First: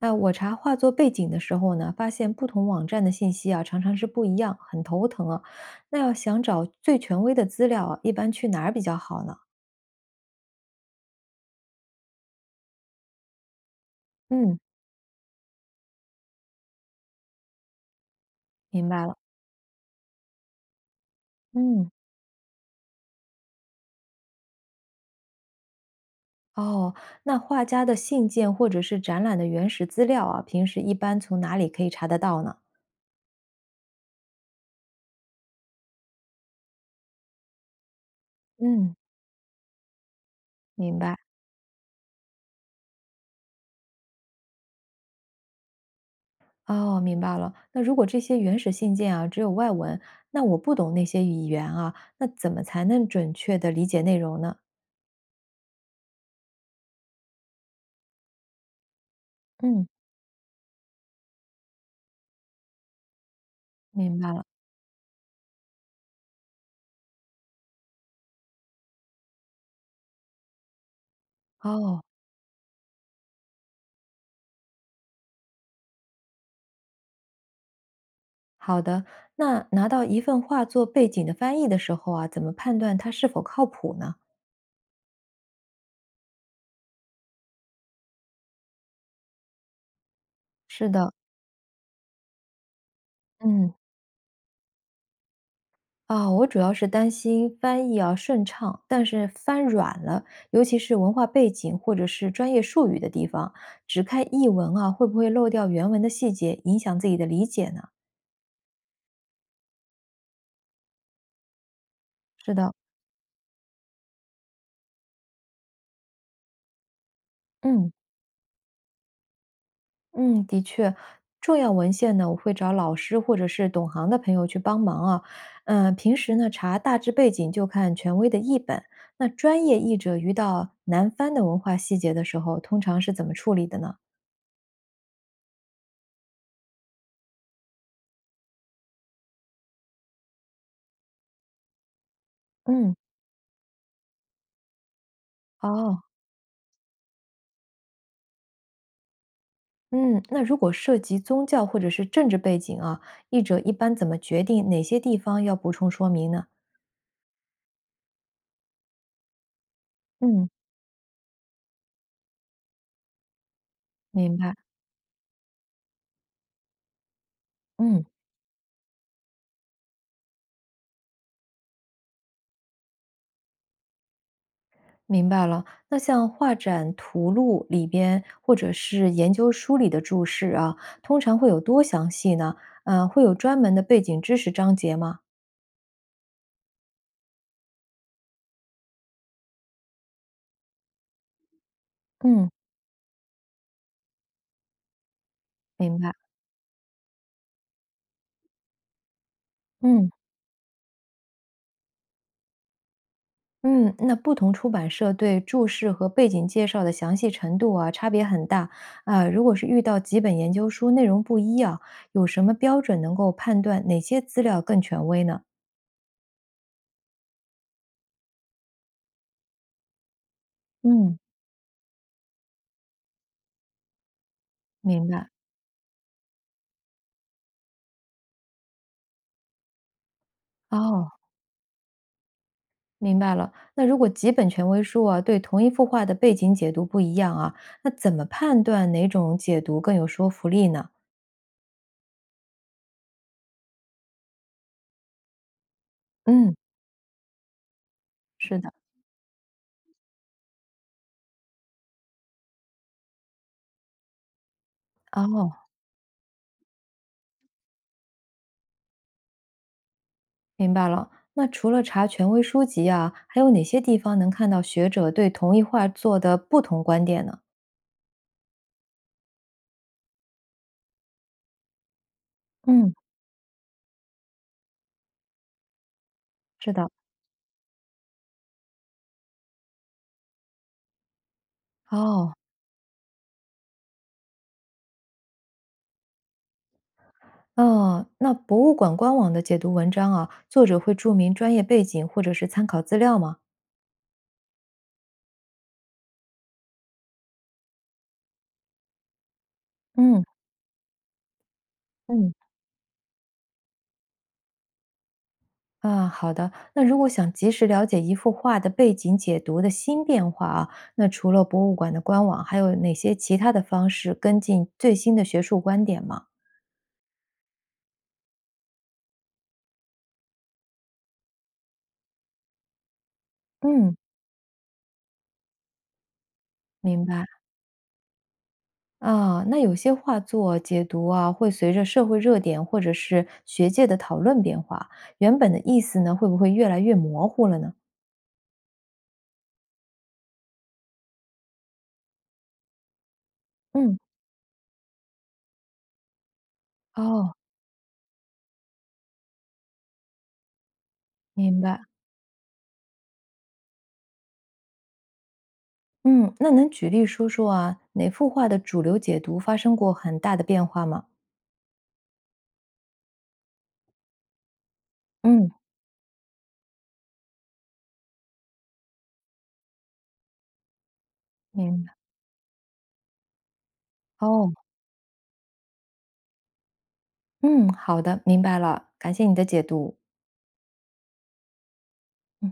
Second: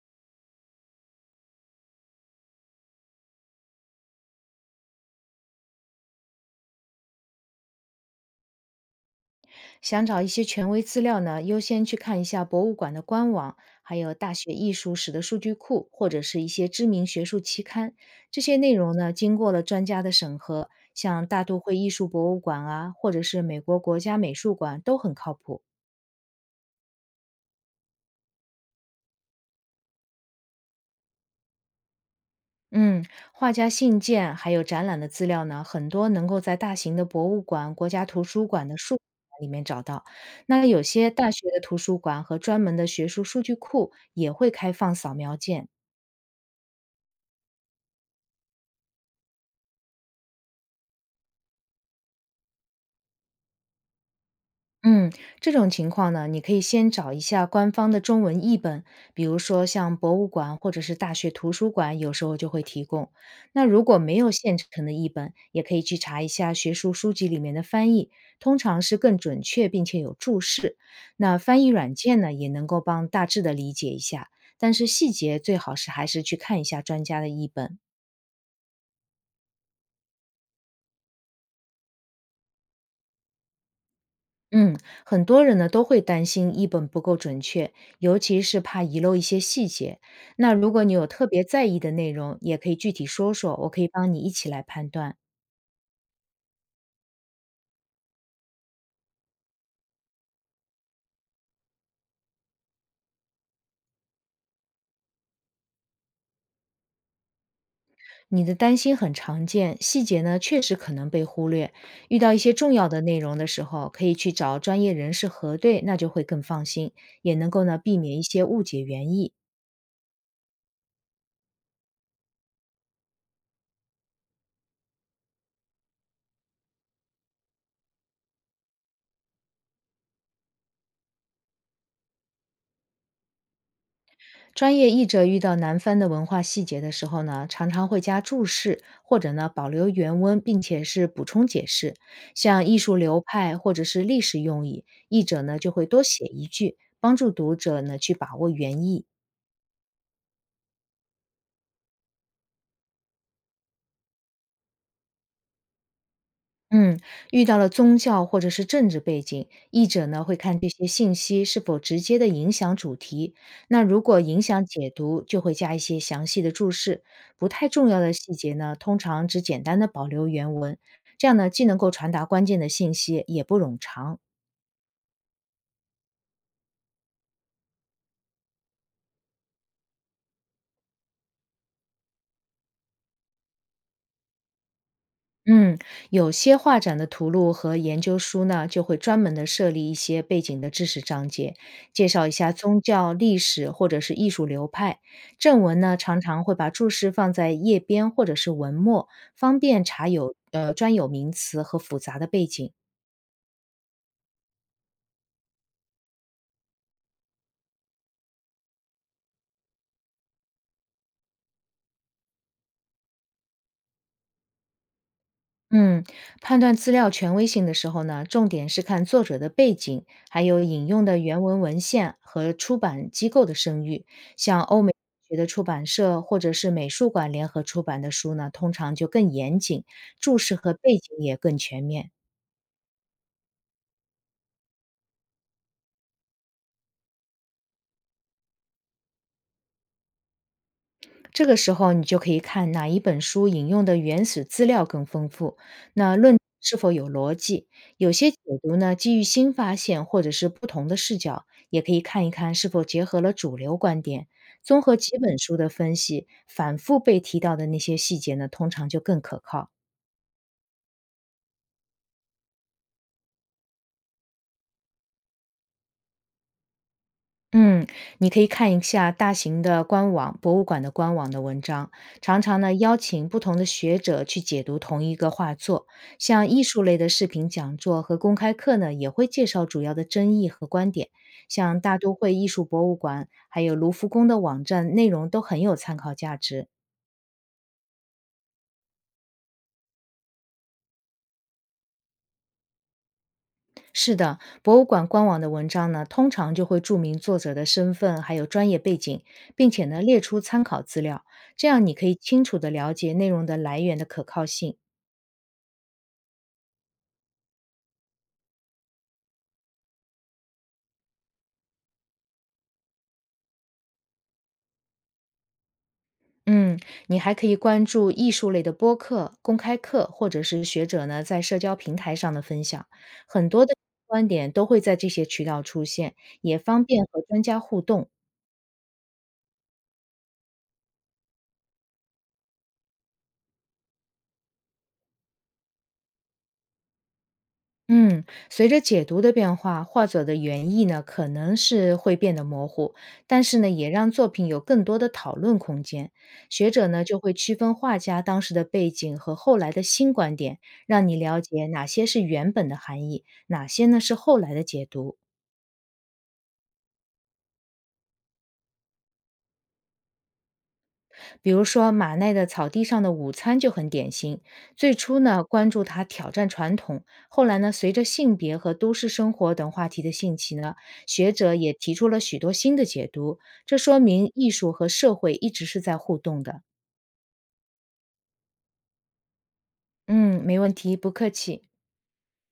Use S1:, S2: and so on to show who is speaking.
S1: 那我查画作背景的时候呢，发现不同网站的信息啊，常常是不一样，很头疼啊。那要想找最权威的资料啊，一般去哪儿比较好呢？
S2: 想找一些权威资料呢，优先去看一下博物馆的官网，还有大学
S1: 嗯，
S2: 艺术史的数据库，或者是一些知名学术期刊。这些内
S1: 明
S2: 容
S1: 白
S2: 呢，
S1: 了。
S2: 经过了专家的审核，像大都会
S1: 嗯，
S2: 艺术博物馆啊，或者是美国国家美术馆都很靠谱。
S1: 哦，那画家的信件或者是展览的原始资料啊，平时一般从哪里可以查得到呢？
S2: 嗯，画家信件还有展览的资料呢，很多能够在大型的博物馆、国家图书馆的
S1: 嗯，
S2: 数里面找到。那有
S1: 明
S2: 些
S1: 白。
S2: 大学的图书馆和专门的学术数据库也会开放扫描件。
S1: 哦，明白了。那如果这些原始信件啊只有外文，那我不懂那些语言啊，那怎么才能准确的理解内容呢？
S2: 嗯，这种情况呢，你可以先找一下官方的中文译本，比如说
S1: 嗯，
S2: 像博物馆或者是大学图书馆，有时候就会提供。那如果没
S1: 明白
S2: 有
S1: 了。
S2: 现成的译本，也可以去查一下学术书籍里面的翻译，通常是更准确并且有注释。那翻译软
S1: 哦，
S2: 件呢，也能够帮大致的理解一下，但是细节最好是还是去看一下专家的译本。
S1: 好的，那拿到一份画作背景的翻译的时候啊，怎么判断它是否靠谱呢？
S2: 嗯，很多人呢都会担心译本不够准确，尤其是怕遗漏一些细节。那如果
S1: 是
S2: 你有
S1: 的，
S2: 特别在意的内容，也可以具体说说，我
S1: 嗯，
S2: 可以帮你一起来判断。
S1: 啊，我主要是担心翻译啊顺畅，但是翻软了，尤其是文化背景或者是专业术语的地方，只看译文啊，会不会漏掉原文的细节，影响自己的理解呢？
S2: 你的担心很常见，细节呢确实可能被忽略。遇到一些
S1: 是的，
S2: 重要的内容的时候，可以去找专业人士核对，那就会更放心，也能够呢
S1: 嗯。
S2: 避免一些误解原意。
S1: 嗯，的确，重要文献呢，我会找老师或者是懂行的朋友去帮忙啊。嗯，平时呢查大致背景就看权威的译本。那专业译者遇到难翻的文化细节的时候，通常是怎么处理的呢？
S2: 专业译者遇到难翻的文化细节的时候呢，常常会加注释，或者呢保留原文，并且是补充解释。像艺
S1: 嗯，
S2: 术流派或者是历史用语，译者呢就会
S1: 哦，
S2: 多写一句，帮助读者呢去把握原意。
S1: 嗯，那如果涉及宗教或者是政治背景啊，译者一般怎么决定哪些地方要补充说明呢？
S2: 嗯，遇到了宗教或者是政治背景，译者呢会
S1: 嗯，
S2: 看这些信息是否直接的影响主题。那如果
S1: 明
S2: 影
S1: 白。
S2: 响解读，就会加一些详细的注释。不太重要
S1: 嗯。
S2: 的细节呢，通常只简单的保留原文，这样呢既能够传达关键的信息，也不冗长。
S1: 明白了，那像画展图录里边或者是研究书里的注释啊，通常会有多详细呢？会有专门的背景知识章节吗？
S2: 嗯，有些画展的图录和研究书呢，就会专门的设立一些背景的知识章节，介绍一
S1: 嗯，
S2: 下宗教、历史或者是艺术流派。正文呢，
S1: 明白，
S2: 常常会把注释放在页边或者是文末，方便查
S1: 嗯
S2: 有专有名词和复杂的背景。
S1: 嗯，那不同出版社对注释和背景介绍的详细程度啊，差别很大啊，如果是遇到几本研究书内容不一啊，有什么标准能够判断哪些资料更权威呢？
S2: 嗯，判断资料权威性的时候呢，重点是看作者的背景，还有引用
S1: 嗯，
S2: 的原文文献和出版机构的声誉。像欧美
S1: 明白，
S2: 学的出版社或者是美术馆联合出版的书呢，通常就更严谨，注释和背
S1: 哦。
S2: 景也更全面。
S1: 明白了。那如果几本权威书啊，对同一幅画的背景解读不一样啊，那怎么判断哪种解读更有说服力呢？
S2: 这个时候你就可以看哪一本书引用的原始资料更丰富，那论
S1: 嗯，
S2: 是否有逻辑。有些解
S1: 是的。
S2: 读呢，基于新发现或者是不同的视角，也可以看一看是否结合了主流观点。综合几本
S1: 哦，
S2: 书的分析，反复被提到的那些细节呢，通常就更可靠。
S1: 明白了。那除了查权威书籍啊，还有哪些地方能看到学者对同一画作的不同观点呢？
S2: 嗯，你可以看一下大型的官网、博物馆的官网的文章，常常呢
S1: 嗯，
S2: 邀请不同的学者去解读同一个画作。像艺
S1: 是
S2: 术
S1: 的。
S2: 类的视频讲座和公开课呢，也会介绍主要的争议和观点。像大都
S1: 哦，
S2: 会艺术博物馆，还有卢浮宫的网站，内容都很有参考价值。
S1: 哦，那博物馆官网的解读文章啊，作者会注明专业背景或者是参考资料吗？
S2: 是的，博物馆官网的文章呢，通常就会注明作者的身份，还有专业背景，并且呢列
S1: 嗯
S2: 出参考资料，这样你可以
S1: 嗯。
S2: 清楚的了解内容的来源的可靠性。
S1: 啊，好的。那如果想及时了解一幅画的背景解读的新变化啊，那除了博物馆的官网，还有哪些其他的方式跟进最新的学术观点吗？
S2: 嗯，你还可以关注艺术类的播客、公开课，或者是学者呢在社交平台上的分享，很多的
S1: 嗯，
S2: 观点都会在这些渠道出现，也方
S1: 明
S2: 便和
S1: 白。
S2: 专家互动。
S1: 啊，那有些画作解读啊，会随着社会热点或者是学界的讨论变化，原本的意思呢，会不会越来越模糊了呢？
S2: 嗯，随着解读的变化，画作的原意呢可能是会变得模糊，但是呢，也
S1: 嗯，
S2: 让作品有更多的讨论空间。学者呢就会
S1: 哦，
S2: 区分画家当时的背景和后来的新观点，让你了
S1: 明
S2: 解
S1: 白。
S2: 哪些是原本的含义，哪些呢是后来的解读。
S1: 嗯，那能举例说说啊，哪幅画的主流解读发生过很大的变化吗？
S2: 比如说马奈的《草地上的午餐》就很典型。最初呢，
S1: 嗯，
S2: 关注他挑战传统，后来呢，随着性别和都市生活等话题的兴起呢，学者也
S1: 明白。
S2: 提出了许多新的解读。这说明艺
S1: 哦，
S2: 术和社会一直是在互动的。
S1: 嗯，好的，明白了，感谢你的解读。
S2: 嗯，没问题，不客气。
S1: 嗯。